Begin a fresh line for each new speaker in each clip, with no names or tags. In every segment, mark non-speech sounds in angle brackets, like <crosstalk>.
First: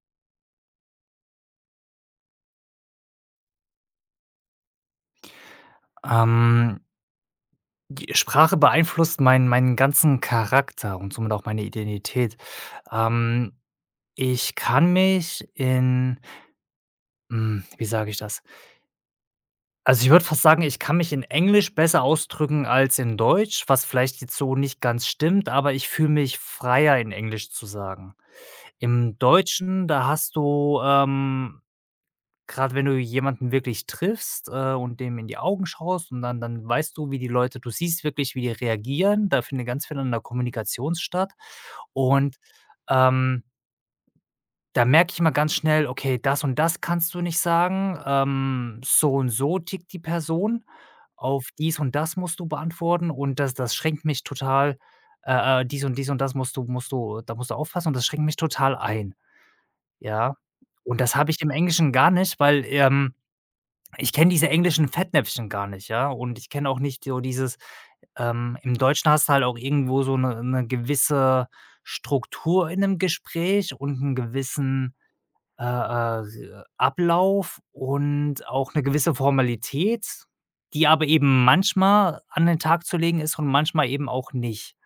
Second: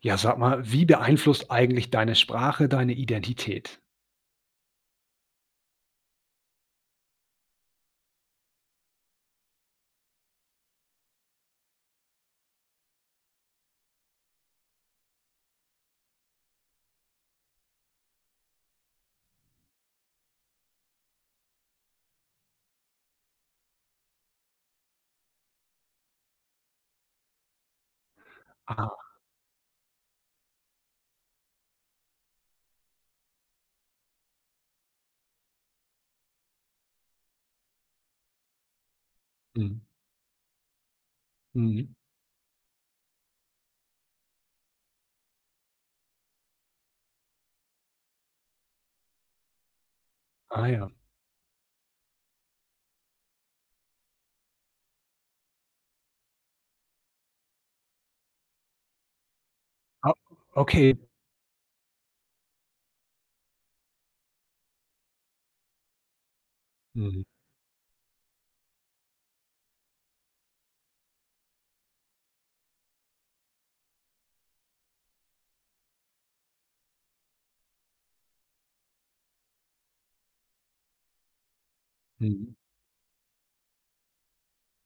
Ja, sag mal, wie beeinflusst eigentlich deine Sprache deine Identität?
Ähm, Die Sprache beeinflusst meinen ganzen Charakter und somit auch meine Identität. Ähm, Ich kann mich in wie sage ich das? Also, ich würde fast sagen, ich kann mich in Englisch besser ausdrücken als in Deutsch, was vielleicht jetzt so nicht ganz stimmt, aber ich fühle mich freier, in Englisch zu sagen.
Ah,
Im Deutschen, da hast du, gerade wenn du jemanden wirklich triffst, und dem in die Augen schaust und dann weißt du, wie die Leute du siehst wirklich, wie die reagieren. Da findet
mhm,
ganz viel an der Kommunikation statt.
mhm.
Und, ähm, da merke ich immer ganz schnell: „Okay, das und das kannst du nicht sagen. So und so tickt die Person.
Ah ja.
Auf dies und das musst du beantworten und das schränkt mich total dies und dies und das musst du da musst du aufpassen und das schränkt mich total ein.“
Ah,
Ja?
okay.
Und das habe ich im Englischen gar nicht, weil, ich kenne diese englischen Fettnäpfchen gar nicht, ja, und ich kenne auch nicht so
Mhm,
dieses im Deutschen hast du halt auch irgendwo so 'ne gewisse Struktur in 'nem Gespräch und 'n gewissen, Ablauf und auch 'ne gewisse Formalität, die aber eben manchmal an
mhm.
den Tag zu legen ist und manchmal eben auch nicht.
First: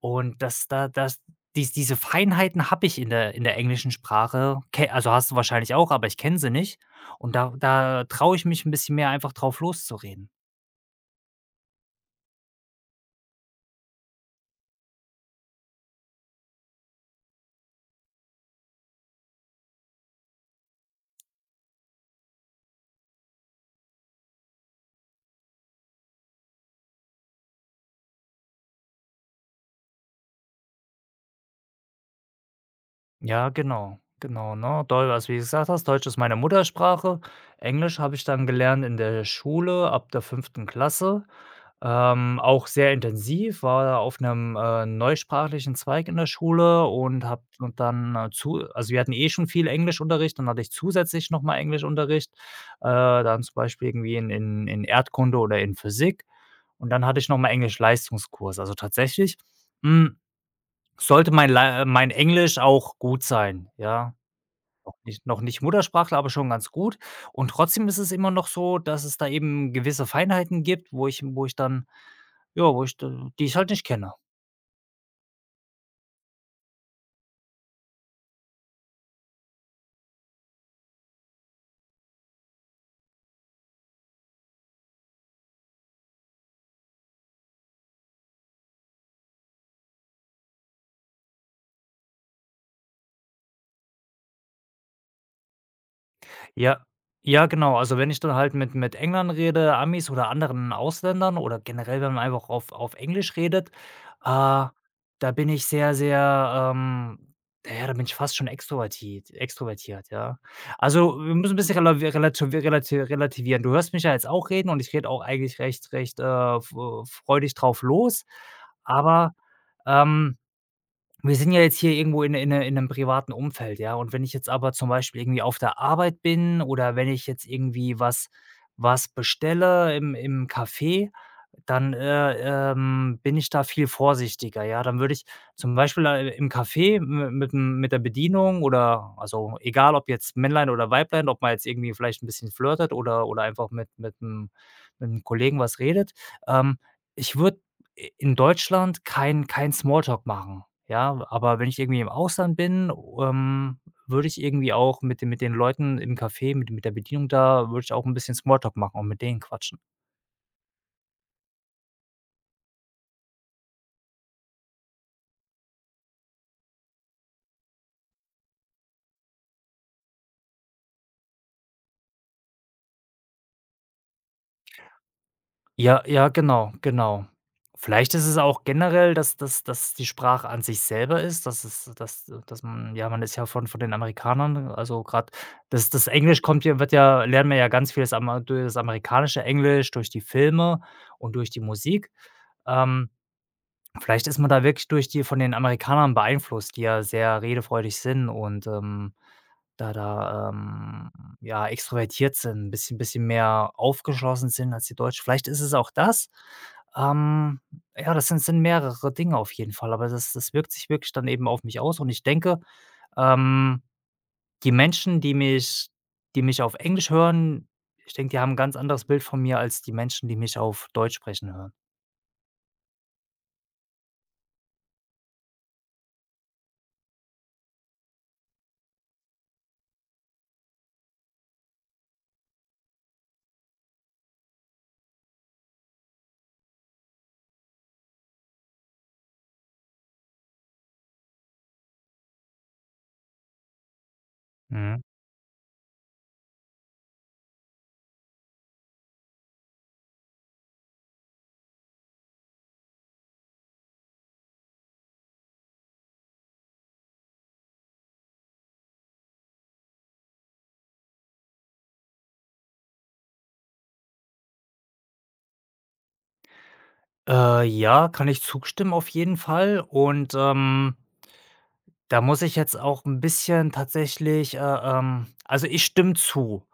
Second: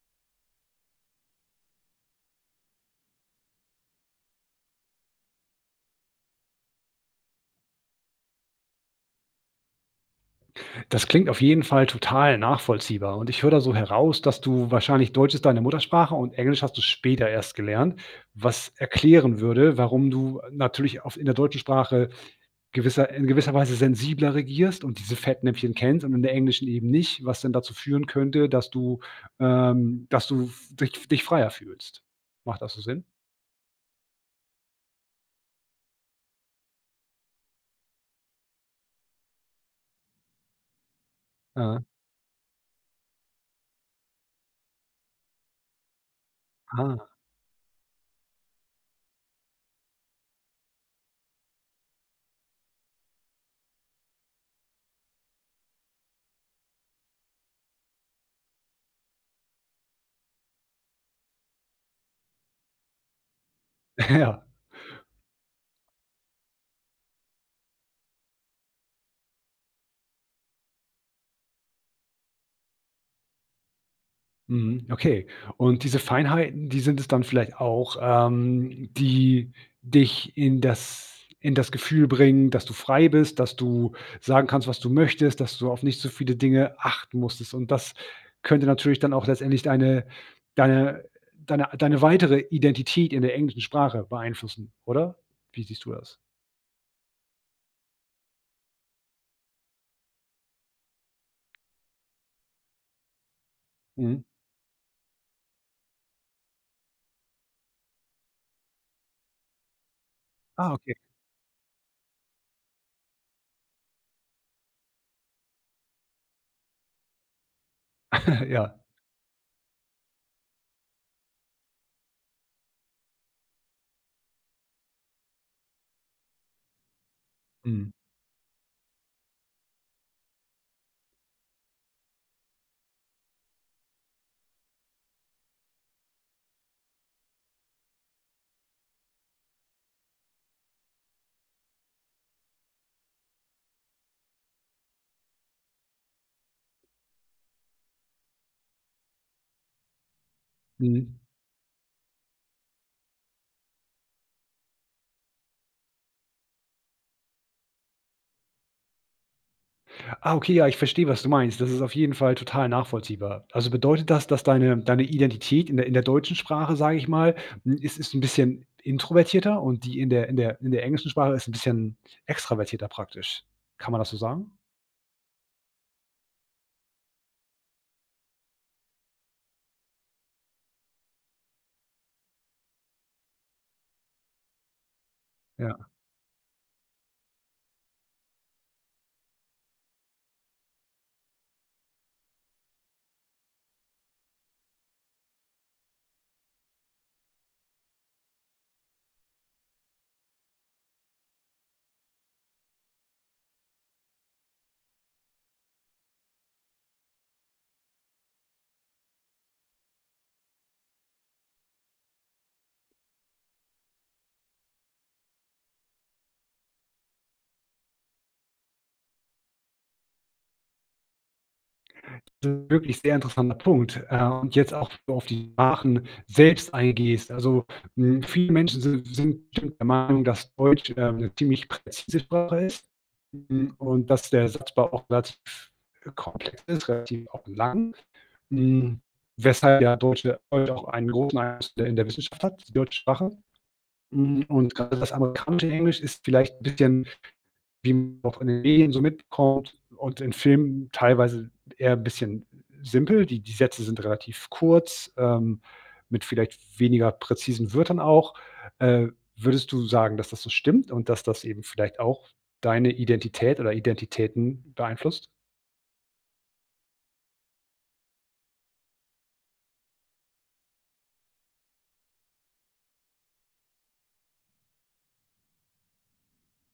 Und das diese Feinheiten habe ich in der englischen Sprache, ke also, hast du wahrscheinlich auch, aber ich kenne sie nicht. Und da traue ich mich ein bisschen mehr einfach drauf loszureden.
Das klingt auf jeden Fall total nachvollziehbar und ich höre da so heraus, dass du wahrscheinlich Deutsch ist deine Muttersprache und Englisch hast du später erst gelernt, was erklären würde, warum du natürlich auf in der deutschen Sprache gewisser in gewisser Weise sensibler regierst und diese Fettnäpfchen kennst und in der englischen eben nicht, was dann dazu führen könnte, dass du f dich freier fühlst. Macht das so Sinn?
Ja, genau, genau, ne? Deu also, wie du gesagt hast, Deutsch ist meine Muttersprache. Englisch habe ich dann gelernt in der Schule ab der fünften Klasse.
Aha.
Auch sehr intensiv, war da auf 'nem, neusprachlichen Zweig in der Schule
Ah,
und habe und dann, zu also, wir hatten eh schon viel Englischunterricht, dann hatte ich zusätzlich noch mal Englischunterricht, dann zum Beispiel irgendwie in in Erdkunde oder in Physik. Und dann hatte ich noch mal Englisch-Leistungskurs. Also, tatsächlich, hm sollte mein La mein Englisch auch gut sein, ja?
<laughs> ja.
Noch nicht Muttersprachler, aber schon ganz gut. Und trotzdem ist es immer noch so, dass es da eben gewisse Feinheiten gibt, wo ich dann ja, wo ich d die ich halt nicht kenne.
Mhm, okay. Und diese Feinheiten, die sind es dann vielleicht auch, die dich in das Gefühl bringen, dass du frei bist, dass du sagen kannst, was du möchtest, dass du auf nicht so viele Dinge achten musstest. Und das könnte natürlich dann auch letztendlich deine deine deine weitere Identität in der englischen Sprache beeinflussen, oder? Wie siehst du das?
Ja, ja, genau. Also, wenn ich dann halt mit Engländern rede, Amis oder anderen Ausländern oder generell, wenn man einfach auf Englisch redet,
Mhm.
da bin ich sehr, sehr, ja, da bin ich fast schon extrovertiert, ja.
Ah, okay.
Also, wir müssen ein bisschen relavi relati relati relativieren. Du hörst mich ja jetzt auch reden und ich rede auch eigentlich recht, f freudig drauf los,
<laughs> Ja.
aber, ähm wir sind ja jetzt hier irgendwo in 'nem privaten Umfeld, ja? Und wenn ich jetzt aber zum Beispiel irgendwie auf der Arbeit bin oder wenn ich jetzt
Mhm.
irgendwie was bestelle im Café, dann, bin ich da viel vorsichtiger, ja. Dann würde ich zum Beispiel, im Café mit der Bedienung oder also, egal ob jetzt Männlein oder Weiblein, ob man jetzt irgendwie vielleicht ein bisschen flirtet oder einfach mit einem mit 'nem Kollegen was redet. Ähm, ich würde in Deutschland kein Smalltalk machen,
Mhm.
ja? Aber wenn ich irgendwie im Ausland bin, ähm, würde ich irgendwie auch mit den Leuten im Café, mit der Bedienung da würde ich auch ein bisschen Smalltalk machen und mit denen quatschen.
Ah, okay, ja, ich verstehe, was du meinst. Das ist auf jeden Fall total nachvollziehbar. Also bedeutet das, dass deine Identität in der deutschen Sprache, sage ich mal, hm, ist ist ein bisschen introvertierter und die in der in der in der englischen Sprache ist ein bisschen extravertierter praktisch. Kann man das so sagen?
Ja, ja, genau, genau. Vielleicht ist es auch generell, dass die Sprache an sich selber ist, dass es dass man ja, man ist ja von den Amerikanern, also gerade
Ja.
das Englisch kommt ja wird ja lernen wir ja ganz vieles Ama durch das amerikanische Englisch, durch die Filme und durch die Musik. Ähm Vielleicht ist man da wirklich durch die von den Amerikanern beeinflusst, die ja sehr redefreudig sind und, da da, ähm, ja, extrovertiert sind, ein bisschen mehr aufgeschlossen sind als die Deutschen. Vielleicht ist es auch das. Ähm, ja, das sind mehrere Dinge auf jeden Fall, aber das wirkt sich wirklich dann eben auf mich aus und ich denke, ähm, die Menschen, die mich auf Englisch hören, ich denke, die haben 'n ganz anderes Bild von mir als die Menschen, die mich auf Deutsch sprechen hören.
Wirklich sehr interessanter Punkt, und jetzt auch so auf die Sprachen selbst eingehst. Also, hm, viele Menschen sind sind bestimmt der Meinung, dass Deutsch, 'ne ziemlich präzise Sprache ist, hm, und dass der Satzbau auch relativ komplex ist, relativ auch lang, hm, weshalb ja Deutsche heute auch einen großen Einfluss in der Wissenschaft hat, die deutsche Sprache. Hm, und gerade
Mhm.
das amerikanische Englisch ist vielleicht 'n bisschen wie man auch in den Medien so mitbekommt und in Filmen teilweise eher 'n bisschen simpel. Die die Sätze sind relativ kurz, mit vielleicht weniger präzisen Wörtern auch. Äh, Würdest du sagen, dass das so stimmt und dass das eben vielleicht auch deine Identität oder Identitäten beeinflusst?
Ja, kann ich zustimmen auf jeden Fall. Und, da muss ich jetzt auch ein bisschen tatsächlich, also, ich stimme zu.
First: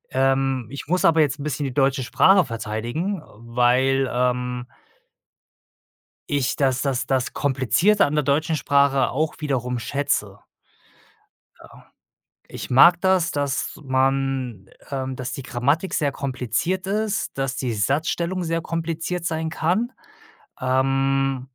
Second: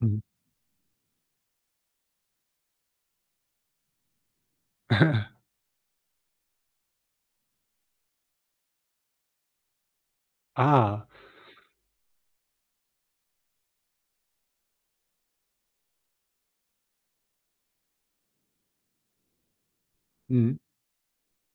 Mhm.
Ich muss aber jetzt ein bisschen die deutsche Sprache verteidigen, weil,
<laughs>
ich das Komplizierte an der deutschen Sprache auch wiederum schätze.
Ah,
Ich mag das, dass man dass die Grammatik sehr kompliziert ist, dass die Satzstellung sehr kompliziert sein kann.
mhm,
Ähm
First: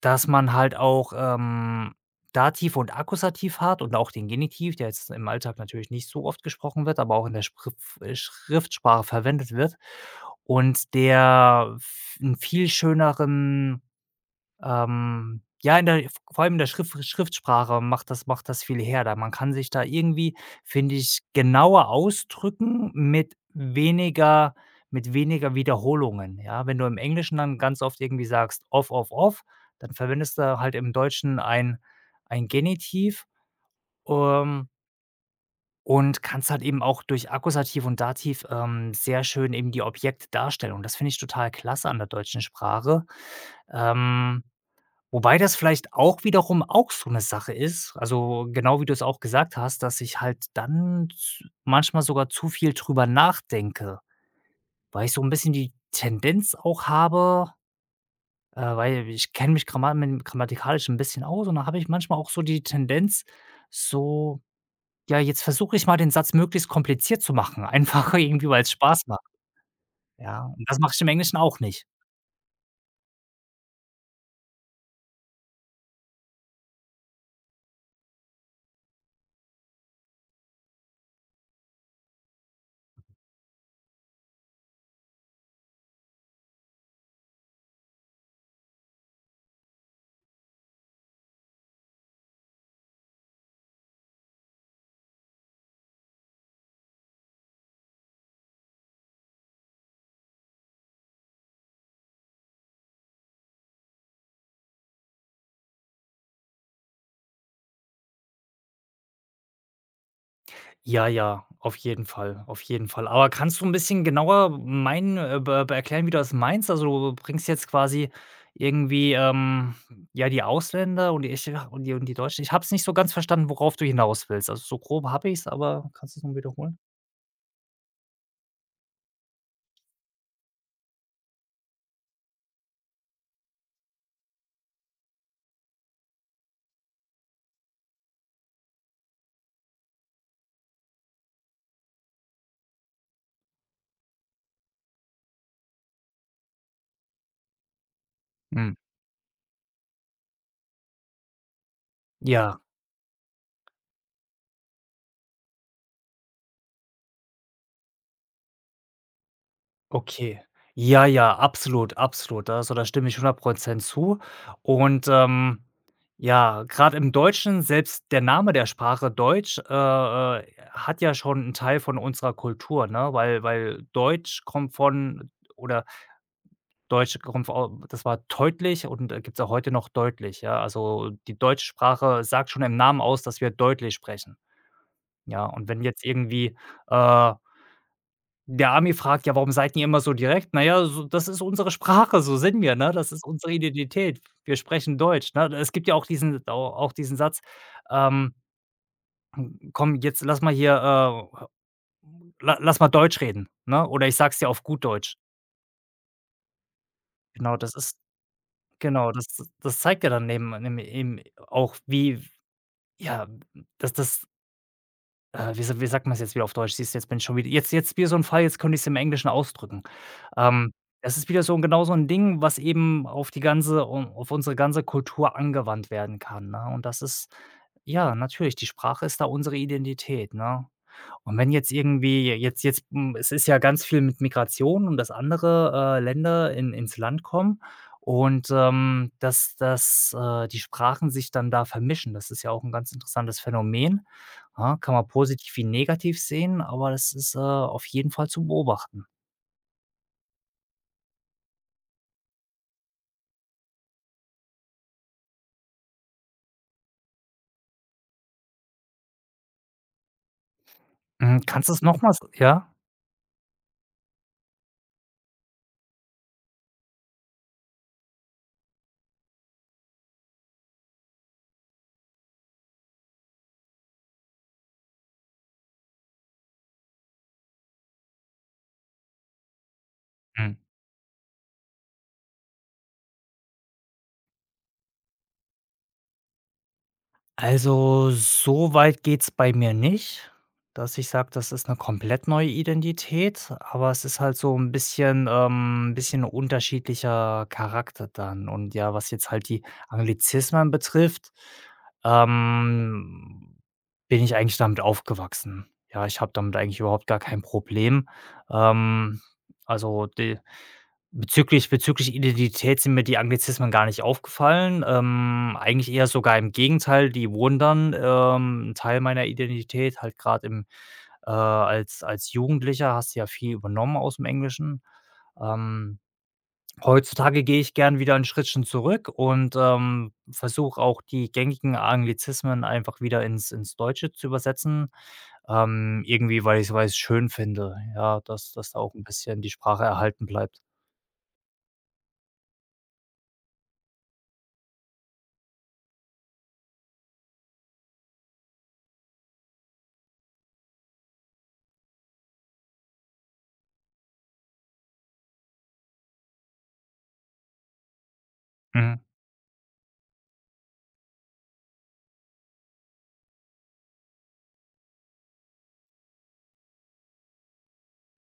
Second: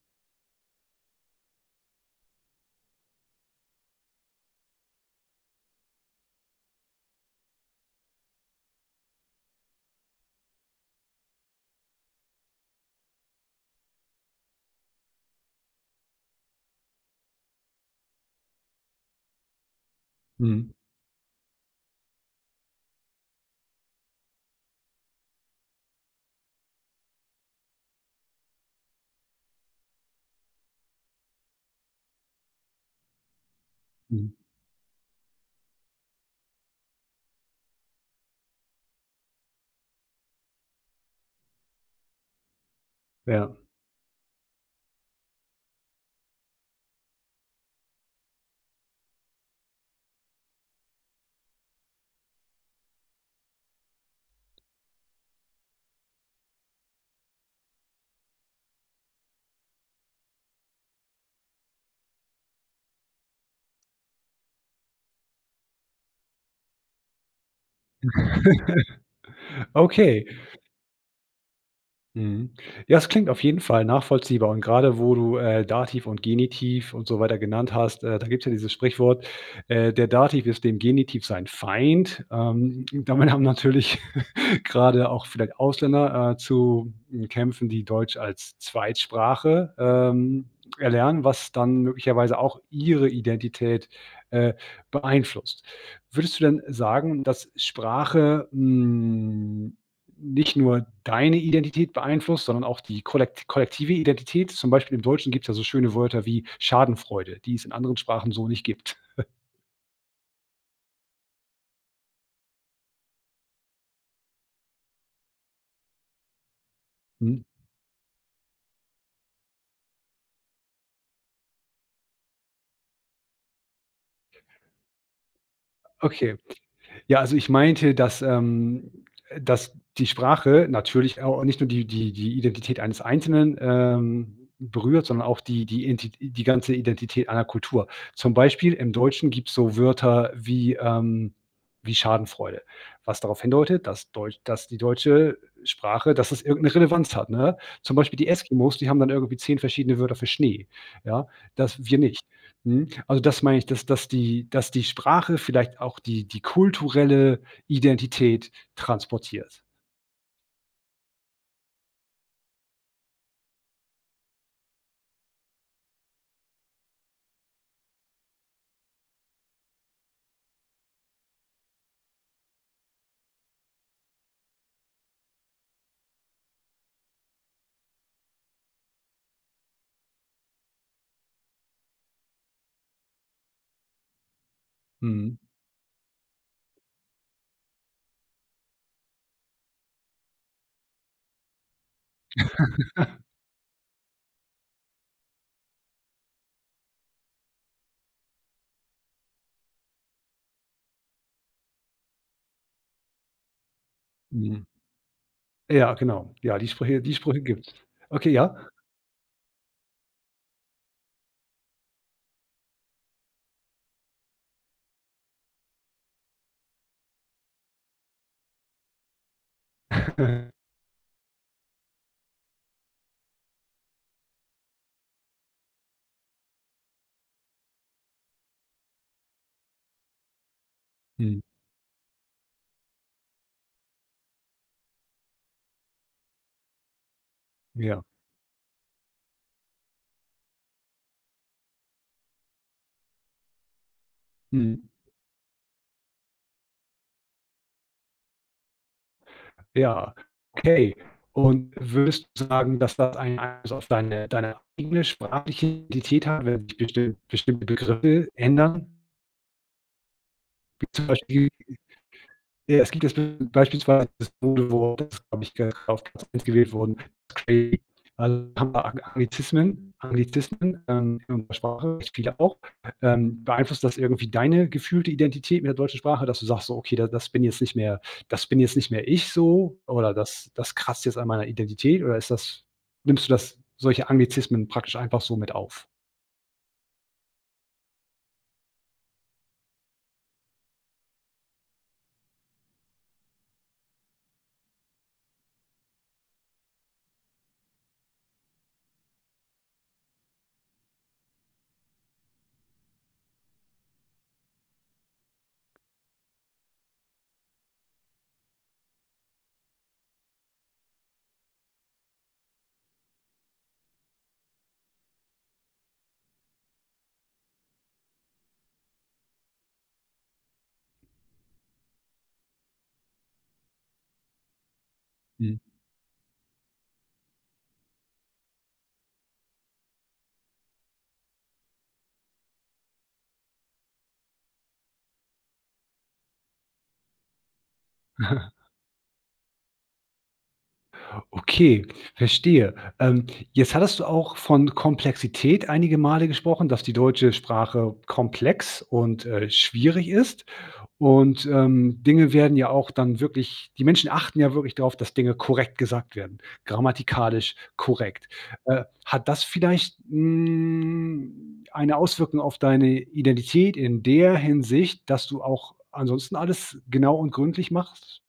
Dass man halt auch, Dativ und Akkusativ hat und auch den Genitiv, der jetzt im Alltag natürlich nicht so oft gesprochen wird, aber auch in der Sprif Schriftsprache verwendet wird und der v 'n viel schöneren ja, in der vor allem in der Schrift Schriftsprache macht das viel her, da man kann sich da irgendwie,
mhm,
finde ich, genauer ausdrücken mit weniger Wiederholungen, ja? Wenn du im Englischen dann ganz oft irgendwie sagst: „off, off, off“, dann verwendest du halt im Deutschen ein Genitiv,
mhm,
ähm, und kannst halt eben auch durch Akkusativ und Dativ, sehr schön eben die Objekte darstellen und das finde ich total klasse an der deutschen Sprache.
ja.
Ähm Wobei das vielleicht auch wiederum auch so 'ne Sache ist, also, genau wie du es auch gesagt hast, dass ich halt dann z manchmal sogar zu viel drüber nachdenke, weil ich so 'n bisschen die Tendenz auch habe weil ich kenne mich gramma mit grammatikalisch 'n bisschen aus und da habe ich manchmal auch so die Tendenz, so: „Ja, jetzt versuche ich mal, den Satz möglichst kompliziert zu machen, <laughs> einfach irgendwie, weil's
<laughs>
Spaß macht.“
Okay.
Ja, und das mache ich im Englischen auch nicht.
Mhm. Ja, es klingt auf jeden Fall nachvollziehbar und gerade wo du, Dativ und Genitiv und so weiter genannt hast, da gibt es ja dieses Sprichwort, „Der Dativ ist dem Genitiv sein Feind.“ damit haben natürlich gerade auch vielleicht Ausländer, zu hm, Kämpfen, die Deutsch als Zweitsprache, erlernen, was dann möglicherweise auch ihre Identität, äh, beeinflusst. Würdest du denn sagen, dass Sprache, hm, nicht nur deine Identität beeinflusst, sondern auch die kollekt kollektive Identität? Zum Beispiel im Deutschen gibt es ja so schöne Wörter wie Schadenfreude, die es in anderen Sprachen so nicht gibt.
Ja, ja, auf jeden Fall, auf jeden Fall. Aber kannst du ein bisschen genauer meinen be be erklären, wie du das meinst? Also, du
Mhm.
bringst jetzt quasi irgendwie, ja, die Ausländer und die ich und die Deutschen ich habe es nicht so ganz verstanden, worauf du hinaus willst. Also, so grob habe ich es, aber kannst du es noch
Okay.
wiederholen?
Ja, also ich meinte, dass, dass die Sprache natürlich auch nicht nur die die die Identität eines Einzelnen, berührt, sondern auch die die Inti die ganze Identität einer Kultur. Zum Beispiel im Deutschen gibt es so Wörter wie, wie Schadenfreude, was darauf hindeutet, dass Deutsch dass die deutsche Sprache dass es irgendeine Relevanz hat, ne? Zum Beispiel die
Mhm.
Eskimos, die haben dann irgendwie 10 verschiedene Wörter für Schnee, ja? Das wir nicht.
Ja.
Mhm. Also, das meine ich, dass dass die Sprache vielleicht auch die die kulturelle Identität transportiert.
Okay. Ja, ja, absolut, absolut. Also, da stimme ich 100% zu. Und, ja, gerade im Deutschen, selbst der Name der Sprache Deutsch, äh, hat ja schon einen Teil von unserer Kultur, ne? Weil Deutsch kommt von oder Deutsch kommt vo das war deutlich und, gibt es auch heute noch deutlich, ja? Also, die deutsche Sprache sagt schon im Namen aus, dass wir deutlich sprechen,
Mhm,
ja? Und wenn jetzt irgendwie, äh der haben fragt „Ja, warum seid ihr immer so direkt?“ „Na ja, so das ist unsere Sprache, so sind wir, ne? Das ist unsere Identität. Wir sprechen Deutsch“, ne? Es gibt ja auch diesen au auch diesen Satz, ähm: „Komm, jetzt lass mal hier, la lass mal Deutsch reden“, ne? Oder ich sage es dir auf
mhm.
gut Deutsch.
Ja, genau. Ja, die Sprüche
Genau,
gibt's.
das ist
Okay, ja.
genau, das das zeigt ja dann neben eben auch, wie ja, dass das wie sa wie sagt man's jetzt wieder auf Deutsch? Siehst du, jetzt bin ich schon wieder jetzt wieder so ein Fall, jetzt könnte ich es im Englischen ausdrücken.
<laughs>
Ähm, das ist wieder so 'n genau so ein Ding, was eben auf die ganze auf unsere ganze Kultur angewandt werden kann, ne? Und das ist ja, natürlich, die Sprache ist da unsere Identität, ne? Und
Mhm,
wenn jetzt irgendwie es ist ja ganz viel mit Migration und dass andere, Länder in ins Land kommen
ja,
und, dass die Sprachen sich dann da vermischen. Das ist ja auch ein ganz interessantes Phänomen.
mhm,
Ja, kann man positiv wie negativ sehen, aber das ist, auf jeden Fall zu beobachten.
ja. Okay. Und würdest du sagen, dass das einen Einfluss auf deine deine eigene sprachliche Identität hat, wenn sich bestimm bestimmte Begriffe ändern, wie zum
Hm,
Beispiel
kannst du's noch mal ja?
Ja, es gibt jetzt beispielsweise das Mode Wort, das glaube ich, auf Platz 1 gewählt wurden. Crazy. Also, haben wir Ang Anglizismen Anglizismen, in unserer Sprache, recht viele auch. Beeinflusst das irgendwie deine gefühlte Identität mit der deutschen Sprache, dass du sagst so: „Okay, da das bin jetzt nicht mehr das bin jetzt nicht mehr ich so oder das
Mhm.
das kratzt jetzt an meiner Identität“ oder ist das nimmst du das solche Anglizismen praktisch einfach so mit auf?
Also, so weit geht's bei mir nicht, dass ich sage, das ist eine komplett neue Identität, aber es ist halt so ein bisschen bisschen unterschiedlicher Charakter dann. Und ja, was jetzt halt die Anglizismen betrifft, ähm, bin ich eigentlich damit aufgewachsen. Ja, ich habe damit eigentlich überhaupt gar kein Problem. Ähm, also, de Bezüglich Identität sind mir die Anglizismen gar nicht aufgefallen. Eigentlich eher sogar im Gegenteil, die wurden dann, 'n Teil meiner Identität, halt gerade im als als Jugendlicher hast du ja viel übernommen aus dem Englischen.
Mhm.
Ähm, heutzutage gehe ich gern wieder 'n Schrittchen zurück und, versuche auch die gängigen Anglizismen einfach wieder ins Deutsche zu übersetzen, irgendwie, weil ich es schön finde, ja, dass
<laughs>
dass da auch ein bisschen die Sprache erhalten bleibt.
Okay, verstehe. Jetzt hattest du auch von Komplexität einige Male gesprochen, dass die deutsche Sprache komplex und, schwierig ist. Und, Dinge werden ja auch dann wirklich die Menschen achten ja wirklich darauf, dass Dinge korrekt gesagt werden, grammatikalisch korrekt.
Mhm.
Hat das vielleicht, hm, eine Auswirkung auf deine Identität in der Hinsicht, dass du auch ansonsten alles genau und gründlich machst?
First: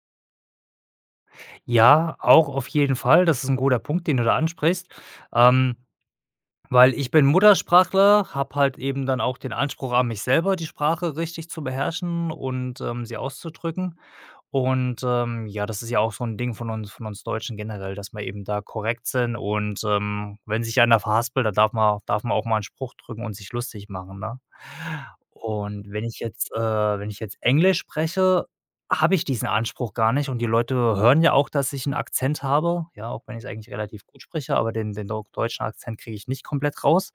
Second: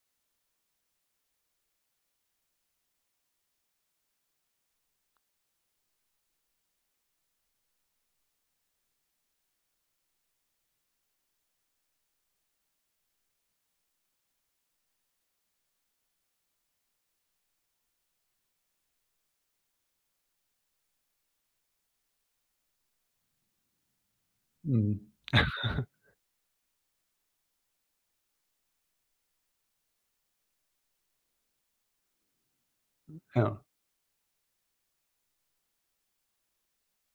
Ja, auch auf jeden Fall. Das ist ein guter Punkt, den du da ansprichst, ähm, weil ich bin Muttersprachler, habe halt eben dann auch den Anspruch an mich selber, die Sprache richtig zu beherrschen und, sie auszudrücken. Und, ja, das ist ja auch so ein Ding von uns Deutschen generell, dass wir eben da korrekt sind und, wenn sich einer verhaspelt, da darf man auch mal einen Spruch drücken und sich lustig machen, ne?
Mhm.
Und wenn ich jetzt, wenn ich jetzt Englisch spreche, habe ich diesen Anspruch gar nicht und die Leute hören ja auch, dass ich einen Akzent habe, ja, auch wenn ich's
Ja.
eigentlich relativ gut spreche, aber den den deu deutschen Akzent kriege ich nicht komplett raus.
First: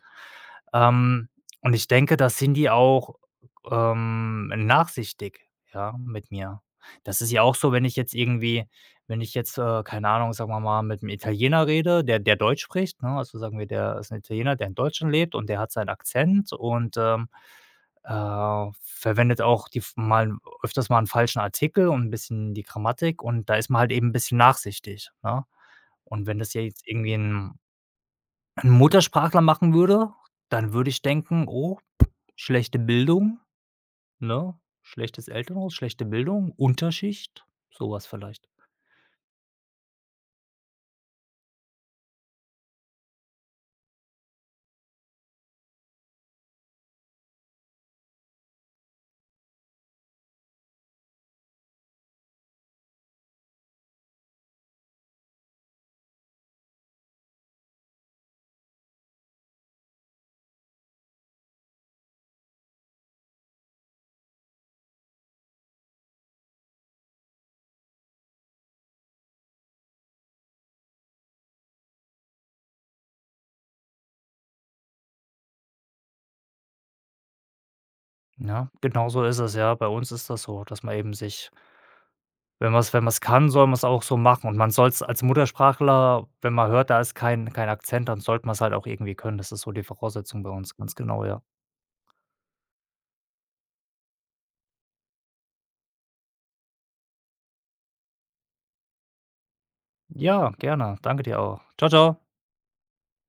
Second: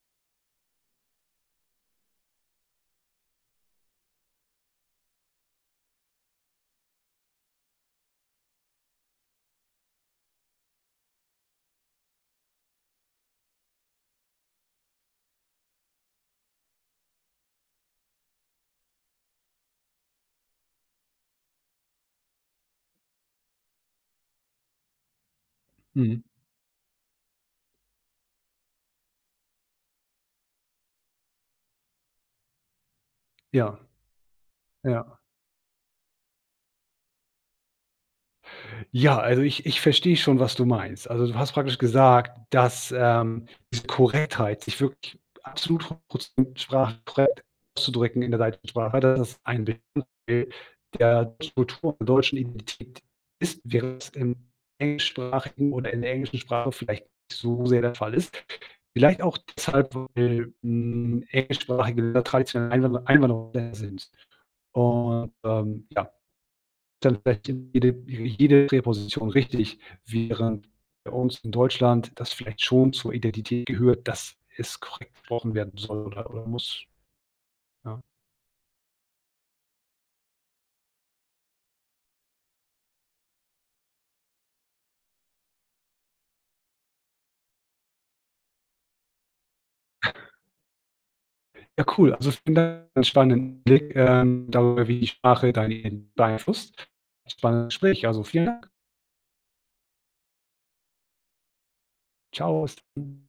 Ähm, und ich denke, da sind die auch, nachsichtig, ja, mit mir. Das ist ja auch so, wenn ich jetzt irgendwie wenn ich jetzt, keine Ahnung, sagen wir mal, mit einem Italiener rede, der Deutsch spricht, ne? Also, sagen wir, der ist 'n Italiener, der in Deutschland lebt und der hat seinen Akzent und, verwendet auch die f mal öfters mal einen falschen Artikel und ein bisschen die Grammatik und da ist man halt eben 'n bisschen nachsichtig, ne?
Mhm.
Und wenn das ja jetzt irgendwie ein 'n Muttersprachler machen würde, dann würde ich denken: „Oh, schlechte Bildung,
Ja.
ne?
Ja.
Schlechtes Elternhaus, schlechte Bildung, Unterschicht“, sowas vielleicht.
Ja, also ich verstehe schon, was du meinst. Also, du hast praktisch gesagt, dass, diese Korrektheit, sich wirklich absolut 100% sprachlich korrekt auszudrücken in der deutschen Sprache, dass das ein Bestandteil der Kultur der deutschen Identität ist, während es im englischsprachigen oder in der englischen Sprache vielleicht nicht so sehr der Fall ist. Vielleicht auch deshalb, weil, hm, englischsprachige traditionelle Einwanderer Einwanderungsländer sind. Und, ja, dann vielleicht in jede jede Drehposition richtig, während bei uns in Deutschland das vielleicht schon zur Identität gehört, dass es korrekt gesprochen werden soll oder muss, ja.
Ja, genau so ist es, ja. Bei uns ist das so, dass man eben sich wenn man es, wenn man's kann, soll man es auch so machen. Und man soll's als Muttersprachler, wenn man hört, da ist kein Akzent, dann sollte man es halt auch irgendwie können. Das ist so die Voraussetzung bei uns, ganz genau, ja.
Ja, cool. Also, vielen Dank für den spannenden Blick, darüber, wie die Sprache deine Identität beeinflusst. Spannendes Gespräch, also vielen Dank.
Ja, gerne. Danke dir auch. Ciao, ciao.
Ciao bis dann.